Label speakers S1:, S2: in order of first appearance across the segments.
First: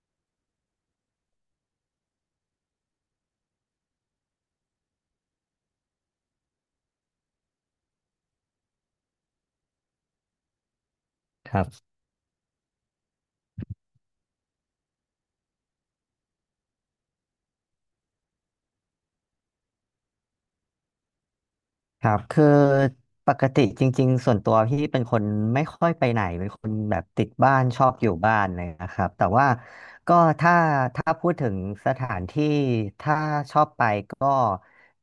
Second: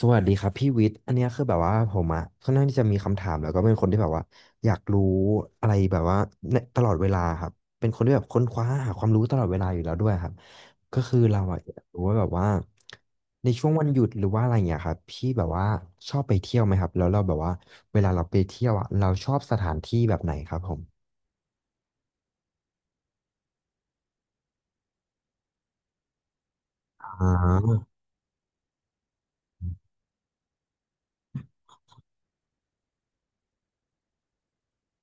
S1: สวัสดีครับพี่วิทย์อันเนี้ยคือแบบว่าผมอะค่อนข้างที่จะมีคำถามแล้วก็เป็นคนที่แบบว่าอยากรู้อะไรแบบว่าในตลอดเวลาครับเป็นคนที่แบบค้นคว้าหาความรู้ตลอดเวลาอยู่แล้วด้วยครับก็คือเรา
S2: ค
S1: อะ
S2: รั
S1: อยาก
S2: บ
S1: รู้ว่าแบบว่าในช่วงวันหยุดหรือว่าอะไรเงี้ยครับพี่แบบว่าชอบไปเที่ยวไหมครับแล้วเราแบบว่าเวลาเราไปเที่ยวอะเราชอบสถานที่แบบไหนครับผม
S2: ครับคือปกติจริงๆส่วนตัวพี่เป็นคนไม่ค่อยไปไหนเป็นคนแบบติด
S1: อ่า
S2: บ้านชอบอยู่บ้านเลยนะครับแต่ว่าก็ถ้าถ้าพูดถึงสถานที่ถ้าชอบไปก็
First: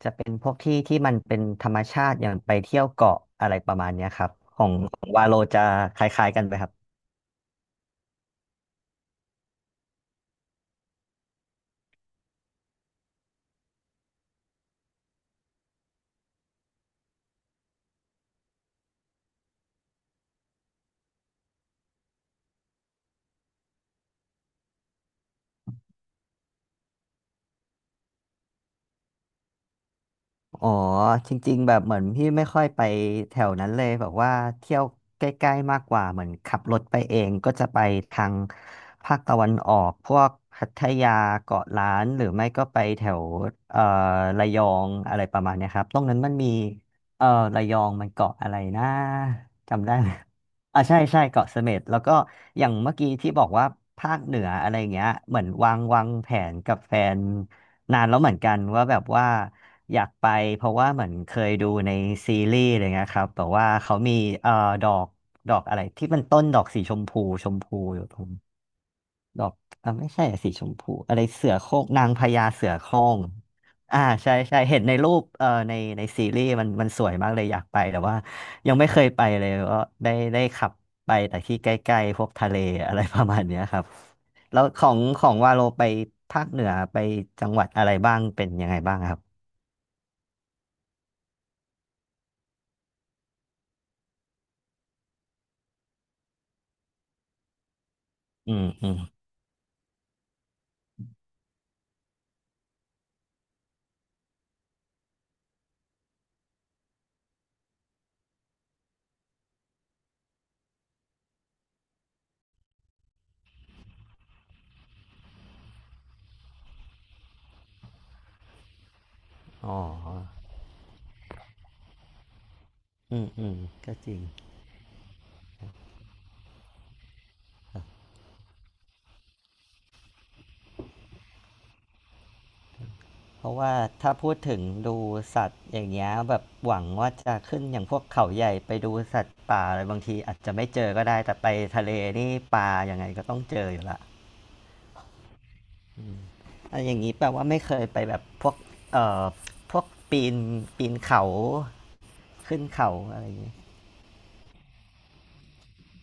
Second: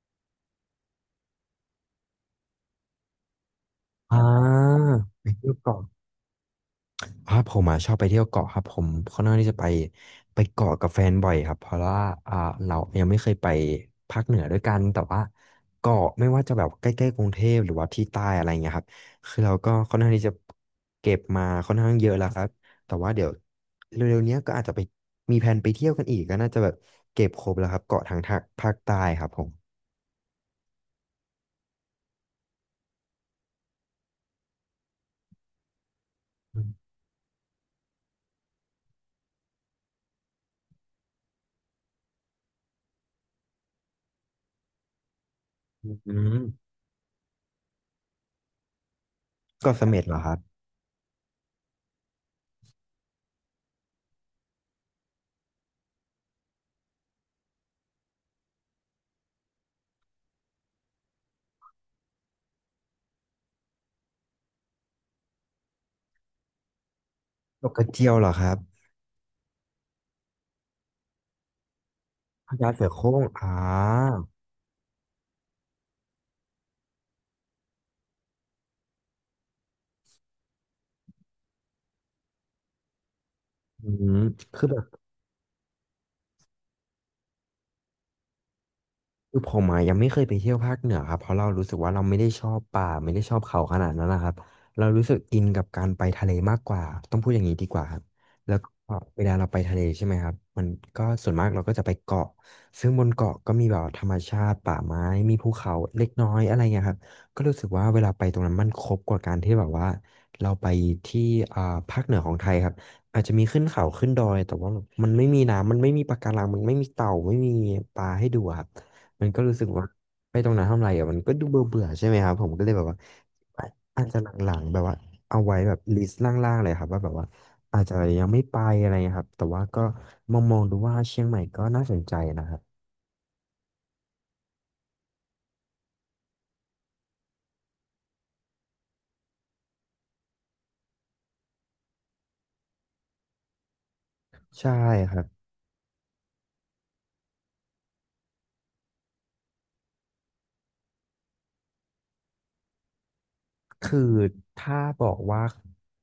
S2: จะเป็นพวกที่ที่มันเป็นธรรมชาติอย่างไปเที่ยวเกาะอะไรประมาณเนี้ย
S1: อ่
S2: ครับของ
S1: า
S2: ของวา
S1: ไป
S2: โล
S1: เที่ยว
S2: จะ
S1: เกาะ
S2: คล้ายๆกันไหมครับ
S1: ผมอ่ะชอบไปเที่ยวเกาะครับผมค่อนข้างที่จะไปเกาะกับแฟนบ่อยครับเพราะว่าอ่าเรายังไม่เคยไปภาคเหนือด้วยกันแต่ว่าเกาะไม่ว่าจะแบบใกล้ๆกรุงเทพหรือว่าที่ใต้อะไรเงี้ยครับคือเราก็ค่อนข้างที่จะเก็บมาค่อนข้างเยอะแล้วครับแต่ว่าเดี๋ยวเร็วๆเนี้ยก็อาจจะไปมีแผนไปเที่ยวกันอีกก็น่าจะแบบเก็บครบแล้วครับเกาะทางภาคใต้ครับผม
S2: อ๋อจริงๆแบบเหมือนพี่ไม่ค่อยไปแถวนั้นเลยแบบว่าเที่ยวใกล้ๆมากกว่าเหมือนขั
S1: อื
S2: บรถ
S1: ม
S2: ไปเองก็จะไปทางภาคตะวันออกพวกพัทยาเกาะล้านหรือไม่ก็ไปแถวเอ่อระยองอะไรประมาณเนี้ยครับตรง
S1: อื
S2: นั้นมันมี
S1: ม
S2: เอ่อระยองมันเกาะอะไรนะ
S1: เกาะเส
S2: จำได้
S1: ม็ด
S2: ไหม
S1: เหรอครับ
S2: อ่าใช่ใช่เกาะเสม็ดแล้วก็อย่างเมื่อกี้ที่บอกว่าภาคเหนืออะไรอย่างเงี้ยเหมือนวางแผนกับแฟน นานแล้วเหมือนกันว่าแบบว่าอยากไปเพราะว่าเหมือนเคยดูในซีรีส์อะไรเงี้ยครับแต่ว่าเขามีเอ่อดอกดอกอะไรที่มันต้นดอกสีชมพูชม
S1: เกาะ
S2: พู
S1: กระ
S2: อยู่
S1: เจียวเหรอครับ
S2: ดอกอ่ะไม่ใช่อะสีชมพูอะไรเสือโคร่งนางพญา
S1: พ
S2: เสื
S1: ญา
S2: อ
S1: เสื
S2: โค
S1: อ
S2: ร่
S1: โคร่
S2: ง
S1: งอ่
S2: อ่า
S1: า
S2: ใช่ใช่เห็นในรูปในซีรีส์มันสวยมากเลยอยากไปแต่ว่ายังไม่เคยไปเลยก็ได้ขับไปแต่ที่ใกล้ๆพวกทะเลอะไรประมาณเนี้ยครับ
S1: อืม
S2: แล้
S1: คื
S2: ว
S1: อแบ
S2: ข
S1: บ
S2: องของวาโลไปภาคเหนือไปจังหวัดอะไรบ้างเป็นยังไงบ้างครับ
S1: คือผมอะยังไม่เคยไปเที่ยวภาคเหนือครับเพราะเรารู้สึกว่าเราไม่ได้ชอบป่าไม่ได้ชอบเขาขนาดนั้นนะครับเรารู้สึกอินกับการไปทะเลมากกว่าต้องพูดอย่างนี้ดีกว่าครับ
S2: อื
S1: แล้ว
S2: ม
S1: ก็
S2: อืม
S1: เวลาเราไปทะเลใช่ไหมครับมันก็ส่วนมากเราก็จะไปเกาะซึ่งบนเกาะก็มีแบบธรรมชาติป่าไม้มีภูเขาเล็กน้อยอะไรเงี้ยครับก็รู้สึกว่าเวลาไปตรงนั้นมันครบกว่าการที่แบบว่าเราไปที่อ่าภาคเหนือของไทยครับอาจจะมีขึ้นเขาขึ้นดอยแต่ว่ามันไม่มีน้ำมันไม่มีปะการังมันไม่มีเต่าไม่มีปลาให้ดูอะครับ มันก็รู้สึก
S2: อ๋อ
S1: ว่าไปตรงนั้นทำไรอ่ะมันก็ดูเบื่อเบื่อใช่ไหมครับผมก็เลยแบบว่า
S2: อืมก็
S1: อาจ
S2: จริ
S1: จะ
S2: ง
S1: หลังๆแบบว่าเอาไว้แบบลิสต์ล่างๆเลยครับว่าแบบว่าอาจจะยังไม่ไปอะไรเงี้ยครับแต่ว่าก็มองมองดูว่าเชียงใหม่ก็น่าสนใจนะครับ
S2: เพราะว่าถ้าพูดถึงดูสัตว์อย่างเงี้ยแบบหวังว่าจะขึ้นอย่างพวกเขาใหญ่ไปดูสัตว์ป่าอะไรบางทีอาจจะไม่เจอก็ได้แต่ไปทะเลนี่ปลายังไงก็ต้องเจออยู่ละ
S1: ใช่ครับ
S2: อะอย่างนี้แปลว่าไม่เคยไปแบบพวกเอ่อพวกปีนปีนเขาขึ้นเขาอะไรอย่างงี้
S1: คือถ้าบอกว่า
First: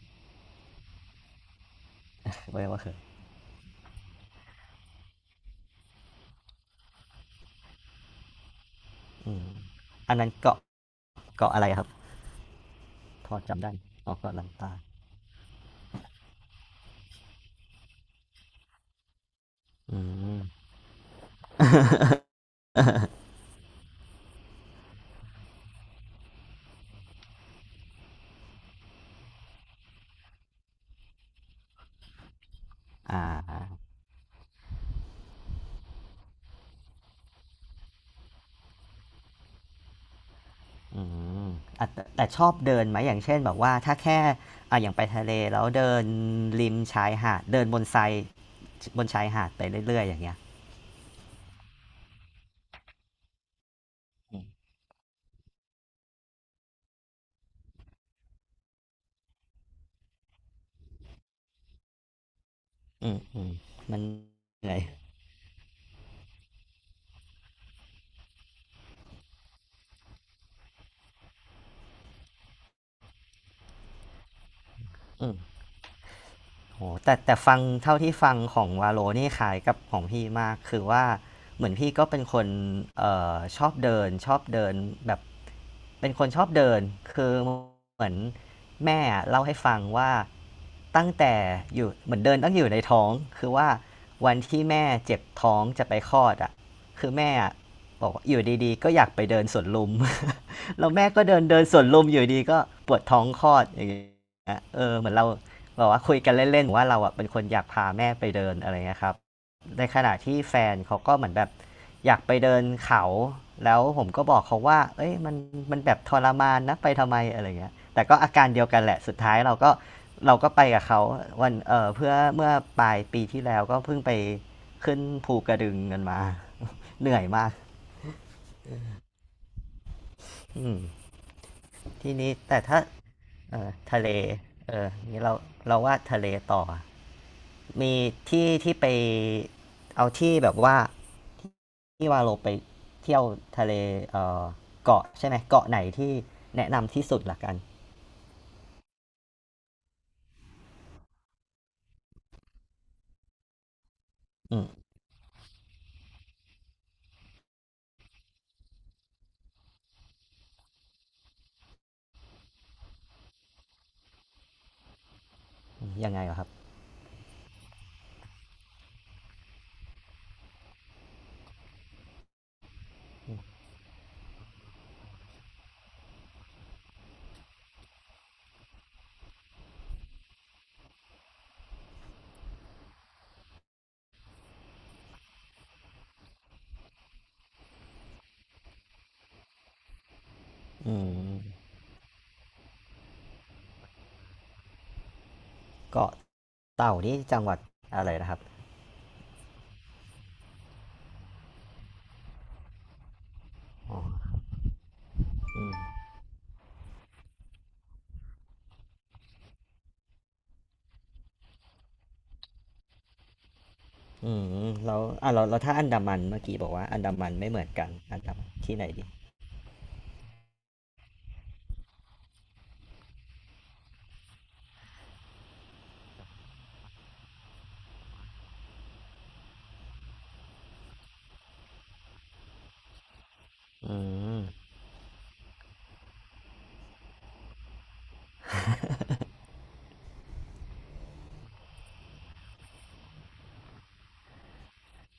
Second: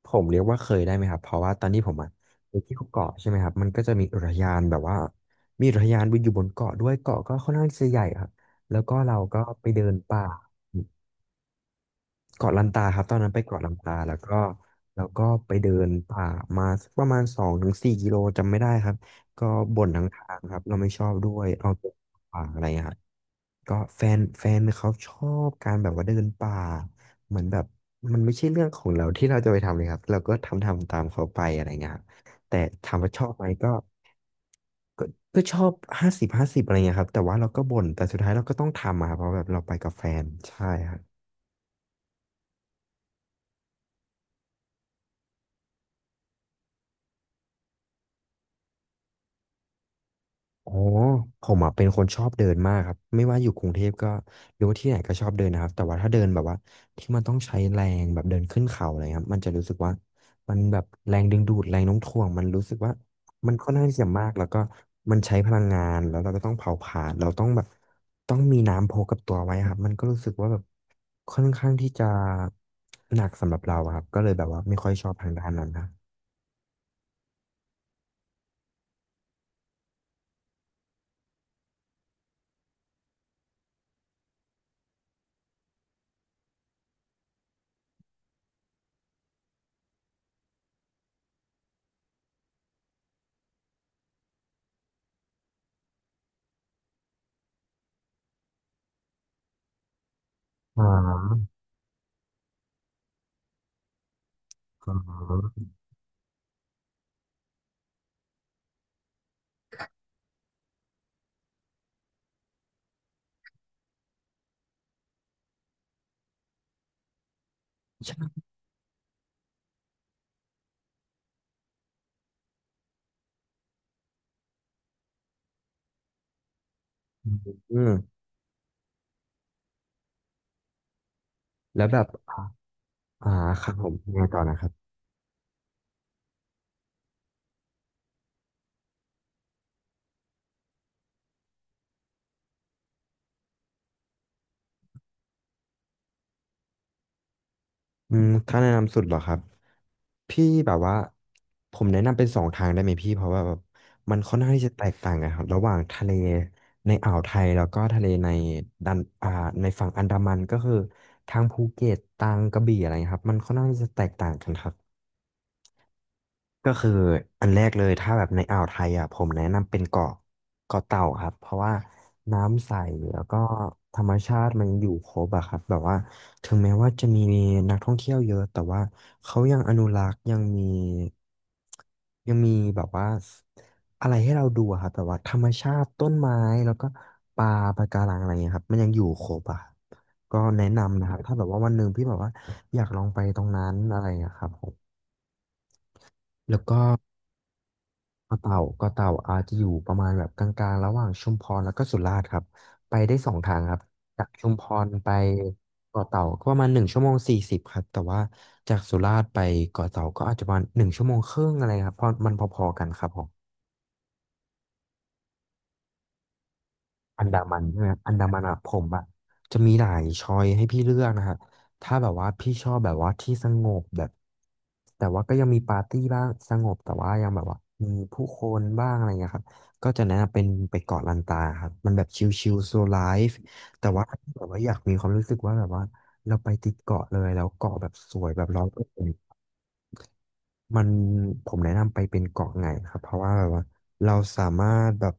S1: ผมเรียกว่าเคยได้ไหมครับเพราะว่าตอนที่ผมอะไป
S2: ไม่
S1: เที่ย
S2: ว่า
S1: ว
S2: เคย
S1: เกาะใช่ไหมครับมันก็จะมีอุทยานแบบว่ามีอุทยานอยู่บนเกาะด้วยเกาะก็ค่อนข้างจะใหญ่ครับแล้วก็เรา
S2: อื
S1: ก็
S2: ม
S1: ไปเดิน
S2: อัน
S1: ป่า
S2: นั้นเกาะอะไรครับ
S1: เกาะลันตาครับตอนนั้
S2: พ
S1: น
S2: อ
S1: ไปเกาะ
S2: จำ
S1: ลั
S2: ได้
S1: นตา
S2: อ๋
S1: แล้
S2: อ
S1: ว
S2: เกาะ
S1: ก็
S2: ลันตา
S1: แล้วก็ไปเดินป่ามาสักประมาณ2-4 กิโลจำไม่ได้ครับก็บ่น
S2: อื
S1: ทั้งทางครับ
S2: ม
S1: เราไม่ชอบด้วยเอาตัวป่าอะไรครับก็แฟนเขาชอบการแบบว่าเดินป่าเหมือนแบบมันไม่ใช่เรื่องของเราที่เราจะไปทำเลยครับเราก็ทำตามเขาไปอะไรเงี้ยครับแต่ถามว่าช
S2: อ่
S1: อบไหม
S2: า
S1: ก็ก็ชอบ50/50อะไรเงี้ยครับแต่ว่าเราก็บ่นแต่สุดท้ายเราก็ต้องทำอะครับเพราะแบบเราไปกับแฟนใช่ครับ
S2: อืมอ่ะแต่ชอบเดินไหมอย่างเช่นแบบว่าถ้าแค่อ่ะอย่างไปทะเลแล้วเดินริมชายหาดเดินบนทรายบนชายหาดไปเรื่อยๆอย่างเงี้ย
S1: อ๋อผมอ่ะเป็นคนชอบเดินมากครับไม่ว่าอยู่กรุงเทพก็
S2: อืม
S1: หรือว่าที่ไหนก็ชอบเดินนะครับแต่ว่าถ้าเดินแบบว่าที่มันต้องใช้แรงแบบเดินขึ้นเขาอะไรครับมันจะรู้สึกว่ามันแบบแรงดึงดูดแรงโน้มถ่วงมันรู้สึกว่า
S2: อืมอื
S1: มั
S2: ม
S1: นค่อนข้างที่
S2: มัน
S1: จะมากแล้วก็
S2: เหนื่อย
S1: มันใช้พลังงานแล้วเราก็ต้องเผาผลาญเราต้องแบบต้องมีน้ำพกกับตัวไว้ครับมันก็รู้สึกว่าแบบค่อนข้างที่จะหนักสำหรับเราอะครับก็เลยแบบว่าไม่ค่อยชอบทา
S2: อื
S1: งด้าน
S2: ม
S1: นั้นนะ
S2: โอ้แต่ฟังเท่าที่ฟังของวาโลนี่คล้ายกับของพี่มากคือว่าเหมือนพี่ก็เป็นคนชอบเดินแบบเป็นคนชอบเดินคือเหมือนแม่เล่าให้ฟังว่าตั้งแต่อยู่เหมือนเดินตั้งอยู่ในท้องคือว่าวันที่แม่เจ็บท้องจะไปคลอดอ่ะคือแม่ บอกว่าอยู่ดีๆก็อยากไปเดินสวนลุม
S1: อ๋
S2: แล้วแม่ก็เดิน
S1: อ
S2: เดินสวนลุมอยู่ดีก็ปวดท้องคลอดอย่างเงี้ยเอ
S1: อ๋
S2: อเหมือนเรา
S1: อ
S2: บอกว่าคุยกันเล่นๆ ว่าเราอ่ะเป็นคนอยากพาแม่ไปเดินอะไรเงี้ยครับในขณะที่แฟนเขาก็เหมือนแบบอยากไปเดินเขาแล้วผมก็บอกเขาว่าเอ้ยมันแบบทรมานนะไปทำไมอะไรเงี้ยแต่ก็
S1: ใช่
S2: อาการเดียวกันแหละสุดท้ายเราก็ไปกับเขาวันเพื่อเมื่อปลายปีที่แล้วก็เพิ่งไปขึ้นภูกระดึงกันมา เหนื่อยมาก
S1: อืม
S2: อืม
S1: แล้วแบบ
S2: ทีนี้แต่ถ้า
S1: อ่า
S2: เอ
S1: ค
S2: อ
S1: รับผม
S2: ทะเล
S1: ยังไงต่อนะครั
S2: เออ
S1: บ
S2: นี่เราว่าทะเลต่อมีที่ไปเอาที่แบบว่าที่ว่าเราไปเที่ยวทะเลเออเกาะใช่ไหมเกาะไหนที่แนะนำที่สุดละกัน
S1: อืมถ้าแนะนำสุดเหรอครับพี่แบบว่าผมแนะนำเป็นสองทางได้ไหมพี่เพราะว่าแบบมันค่อนข้าง
S2: อื
S1: ที่
S2: ม
S1: จะแตกต่างกันครับระหว่างทะเลในอ่าวไทยแล้วก็ทะเลในดันอ่าในฝั่งอันดามันก็คือทางภูเก็ตทางกระบี่อะไรครับมันค่อนข้างที่จะแตกต่างกันครับ
S2: ยังไงเหรอครับ
S1: ก็คืออันแรกเลยถ้าแบบในอ่าวไทยอ่ะผมแนะนำเป็นเกาะเกาะเต่าครับเพราะว่าน้ำใสแล้วก็ธรรมชาติมันอยู่ครบอะครับแบบว่าถึงแม้ว่าจะมีนักท่องเที่ยวเยอะแต่ว่าเขายังอนุรักษ์ยังมีแบบว่าอะไรให้เราดูอะครับแบบว่าธรรมชาติต้นไม้แล้วก็ปลาปะการังอะไรเงี้ยครับมันยังอยู่ครบอะครับก็แนะ
S2: อื
S1: นำนะครับถ้าแบบว่า
S2: ม
S1: วันหนึ่งพี่แบบว่าอยากลองไปตรงนั้นอะไรอะครับผม
S2: เกาะ
S1: แล้วก็
S2: เต่านี่จังหวัดอะไรนะค
S1: เกาะ
S2: รับ
S1: เต่าเกาะเต่าอาจจะอยู่ประมาณแบบกลางๆระหว่างชุมพรแล้วก็สุราษฎร์ครับไปได้สองทางครับ
S2: อ๋อ
S1: จากชุมพรไป
S2: อืม
S1: เกาะเต่าก็ประมาณ1 ชั่วโมง 40ครับแต่ว่าจากสุราษฎร์ไปเกาะเต่าก็อาจจะประมาณ1 ชั่วโมงครึ่งอะไรครับเพราะมันพอๆกันครับผม
S2: อืมแล้วอ่ะเราถ้าอันดามันเมื่อกี้บอกว่าอันดา
S1: อัน
S2: มัน
S1: ดา
S2: ไม่เห
S1: มัน
S2: มือน
S1: ใช่
S2: กั
S1: ไหม
S2: น
S1: อัน
S2: อัน
S1: ดา
S2: ดา
S1: มัน
S2: มัน
S1: อะผ
S2: ที่ไหน
S1: มอะ
S2: ดี
S1: จะมีหลายช้อยให้พี่เลือกนะฮะถ้าแบบว่าพี่ชอบแบบว่าที่สงบแบบแต่ว่าก็ยังมีปาร์ตี้บ้างสงบแต่ว่ายังแบบว่ามีผู้คนบ้างอะไรเงี้ยครับก็จะแนะนำเป็นไปเกาะลันตาครับมันแบบชิลๆโซไลฟ์แต่
S2: อื
S1: ว่าถ้าแบ
S2: ม
S1: บว่าอยากมีความรู้สึกว่าแบบว่าเราไปติดเกาะเลยแล้วเกาะแบบสวยแบบ100% มันผมแนะนำไปเป็นเกาะไงครับเพราะว่าแบบว่าเราสามารถแบบ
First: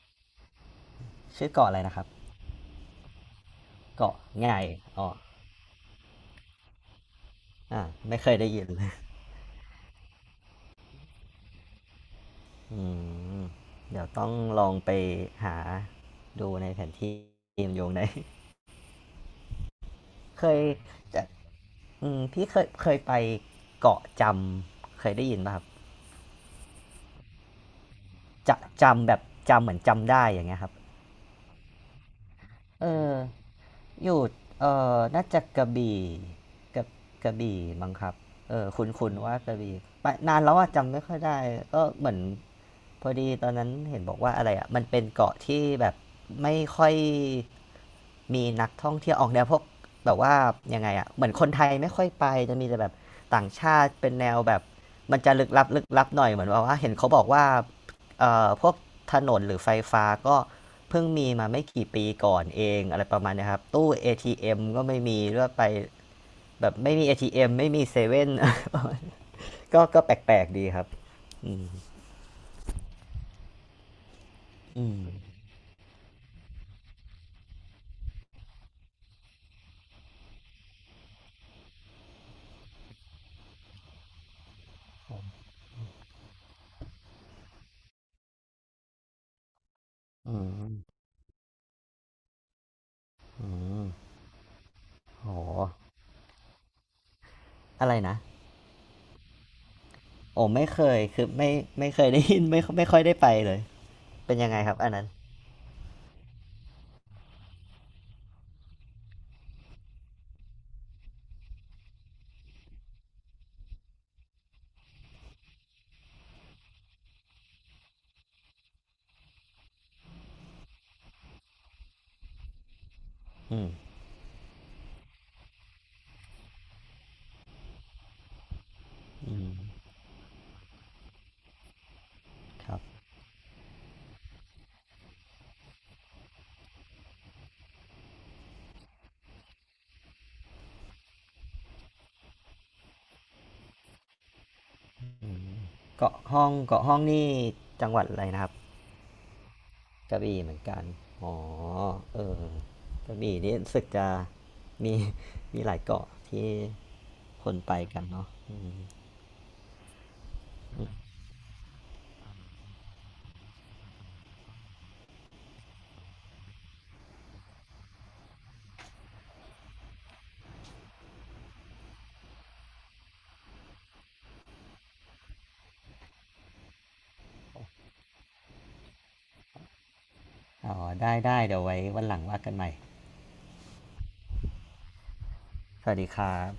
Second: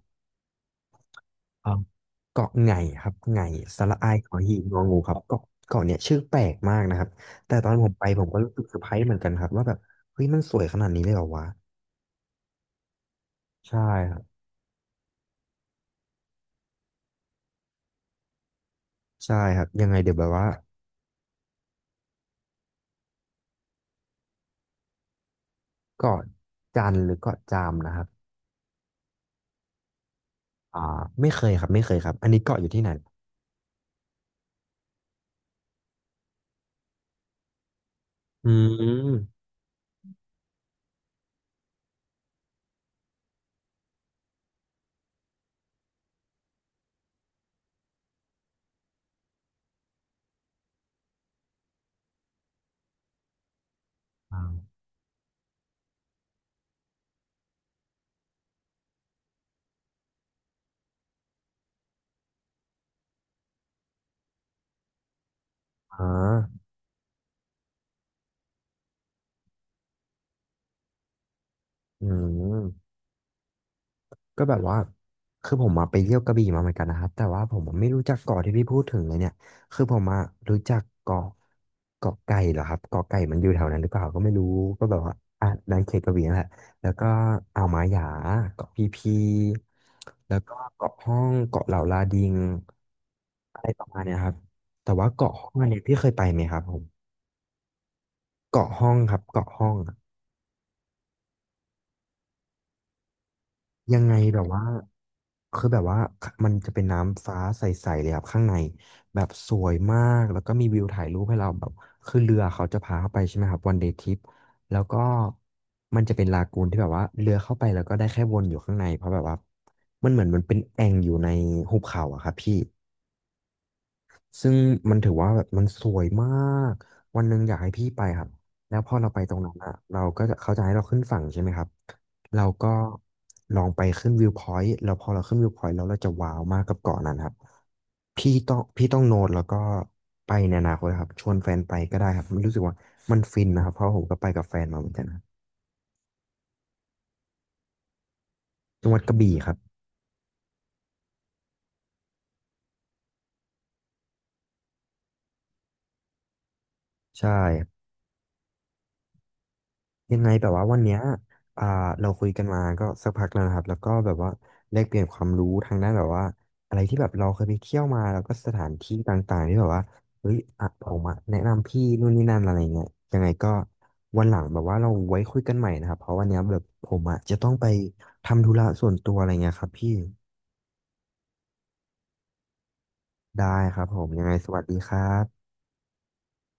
S2: ชื่อ
S1: เอ่
S2: เกาะ
S1: อ
S2: อะไรนะครับ
S1: เกาะไงครับไงสระอาย
S2: เกาะ
S1: ขอ
S2: ไง
S1: หีบงองู
S2: อ๋อ
S1: ครับเกาะเกาะเนี่ยชื่อแปลกมากนะครับแต่ตอน
S2: อ่า
S1: ผมไป
S2: ไม่
S1: ผม
S2: เคย
S1: ก็
S2: ได้
S1: รู้สึ
S2: ยิ
S1: ก
S2: น
S1: เซอ
S2: เล
S1: ร์ไพ
S2: ย
S1: รส์เหมือนกันครับว่าแบบเฮ้ยมันสวยขนาดนี้เลยเหรอวะ
S2: อืม
S1: ใช่
S2: เดี๋ยว
S1: ครับ
S2: ต้องลองไปหาดูในแผนที่เกมโยงได้
S1: ใช่ครับยังไงเดี๋ยวแบบ
S2: เค
S1: ว่า
S2: ยจะอืมพี่เคยไปเกาะจำเคยได้ยินป่ะครับ
S1: เกาะจันหรือเกาะจามนะครับ
S2: จะจำแบบจำเหมือนจำได้อย่างเงี้ยครับ
S1: อ่าไม่เคยครับอันนี้เกาะอยู่ที่
S2: เอ
S1: ไหน
S2: อ อยู่เอ่น่าจะกระบี่กับกระบี่มั้งครับ
S1: อื
S2: เออคุ้นุว่า
S1: ม
S2: กระบี่ไปนานแล้วอะจำไม่ค่อยได้ก็เหมือนพอดีตอนนั้นเห็นบอกว่าอะไรอะมันเป็นเกาะที่แบบไม่ค่อยมีนักท่องเที่ยวออกแนวพวกแบบว่ายังไงอะเหมือนคนไทยไม่ค่อยไปจะมีแต่แบบต่างชาติเป็นแนว
S1: อ่า
S2: แบบมันจะลึกลับหน่อยเหมือนว่าเห็นเขาบอกว่า พวกถนนหรือไฟฟ้าก็เพิ่งมีมาไม่กี่ปีก่อนเองอะไรประมาณเนี้ยครับตู้ ATM ก็ไม่มีด้วยไป
S1: อ่า
S2: แบบไม่มี ATM ไม่มีเซเว่น ก็แปลกๆดีครับอืม
S1: อืม ก็แบบว่า
S2: อืม
S1: คือผมมาไปเที่ยวกระบี่มาเหมือนกันนะครับแต่ว่าผมอะไม่รู้จักเกาะที่พี่พูดถึงเลยเนี่ยคือผมมารู้จักเกาะเกาะไก่เหรอครับเกาะไก่มันอยู่แถวนั้นหรือเปล่าก็ไม่รู้ก็แบบว่าอ่ะในเขตกระบี่นั่นแหละแล้วก็อ่าวหมาหยาเกาะพีพี
S2: อื
S1: แล้วก็
S2: ม
S1: เกาะห้องเกาะเหล่าลาดิง
S2: อื
S1: อะไรป
S2: ม
S1: ระมาณเนี้ยครับแต่ว่าเกาะห้องอัน
S2: โห
S1: เนี้ยพี่เคยไปไหมครับผม
S2: อะไรนะ
S1: เกาะห้องครับเกาะห้อง
S2: โอ้ไม่เคยคือไม่เคยได้ยินไม่ค่อยได้ไปเลย
S1: ยังไง
S2: เป็น
S1: แบบ
S2: ยังไง
S1: ว่า
S2: ครับอันนั้น
S1: คือแบบว่ามันจะเป็นน้ำฟ้าใสๆเลยครับข้างในแบบสวยมากแล้วก็มีวิวถ่ายรูปให้เราแบบคือเรือเขาจะพาเข้าไปใช่ไหมครับวันเดย์ทริปแล้วก็มันจะเป็นลากูนที่แบบว่าเรือเข้าไปแล้วก็ได้แค่วนอยู่ข้างในเพราะแบบว่ามันเหมือนมันเป็นแอ่งอยู่ในหุบเขาอะครับพี่
S2: อืม
S1: ซึ่งมันถือว่าแบบมันสวยมากวันหนึ่งอยากให้พี่ไปครับแล้วพอเราไปต
S2: อื
S1: รงนั้นอ่ะ
S2: ม
S1: เราก็จะเขาจะให้เราขึ้นฝั่งใช่ไหมครับ เราก็
S2: ครับ
S1: ลองไปขึ้นวิวพอยต์แล้วพอเราขึ้นวิวพอยต์แล้วเราจะว้าวมากกับเกาะนั้นครับพี่ต้องโน้ตแล้วก็ไปในอนาคตครับชวนแฟนไปก็ได้ครับมันรู้สึกว่ามันฟินนะครับ เพราะผมก็ไปกับแฟนมาเหมือนกันครับ
S2: เกาะห้องนี่จังหวัดอะไรนะครับ
S1: จังหวัดกระบี่ครับ
S2: กระบี่เหมือนกัน อ๋อ เออ กระบี่นี่รู้สึกจะมีมีหลายเกาะที่
S1: ใช่
S2: คนไปกันเนาะอ
S1: ยังไงแบบว่าวันเนี้ยอ่าเราคุยกันมาก็สักพักแล้วนะครับแล้วก็แบบว่าแลกเปลี่ยนความรู้ทางด้านแบบว่าอะไรที่แบบเราเคยไปเที่ยวมาแล้วก็สถานที่ต่างๆที่แบบว่าเฮ้ยอ่ะผมอะแนะนำพี่นู่นนี่นั่นอะไรเงี้ยยังไงก็วันหลังแบบว่าเราไว้คุยกันใหม่นะครับเพราะวันเนี้ยแบบผมอะจะต้องไปทำธุระส่วนตัวอะไรเงี้ยครับพี่
S2: อ๋อได้ เดี๋ยวไว้วันหลังว่ากันใหม่
S1: ได้ครับผมยังไงสวัสดีครับ
S2: สวัสดีครับ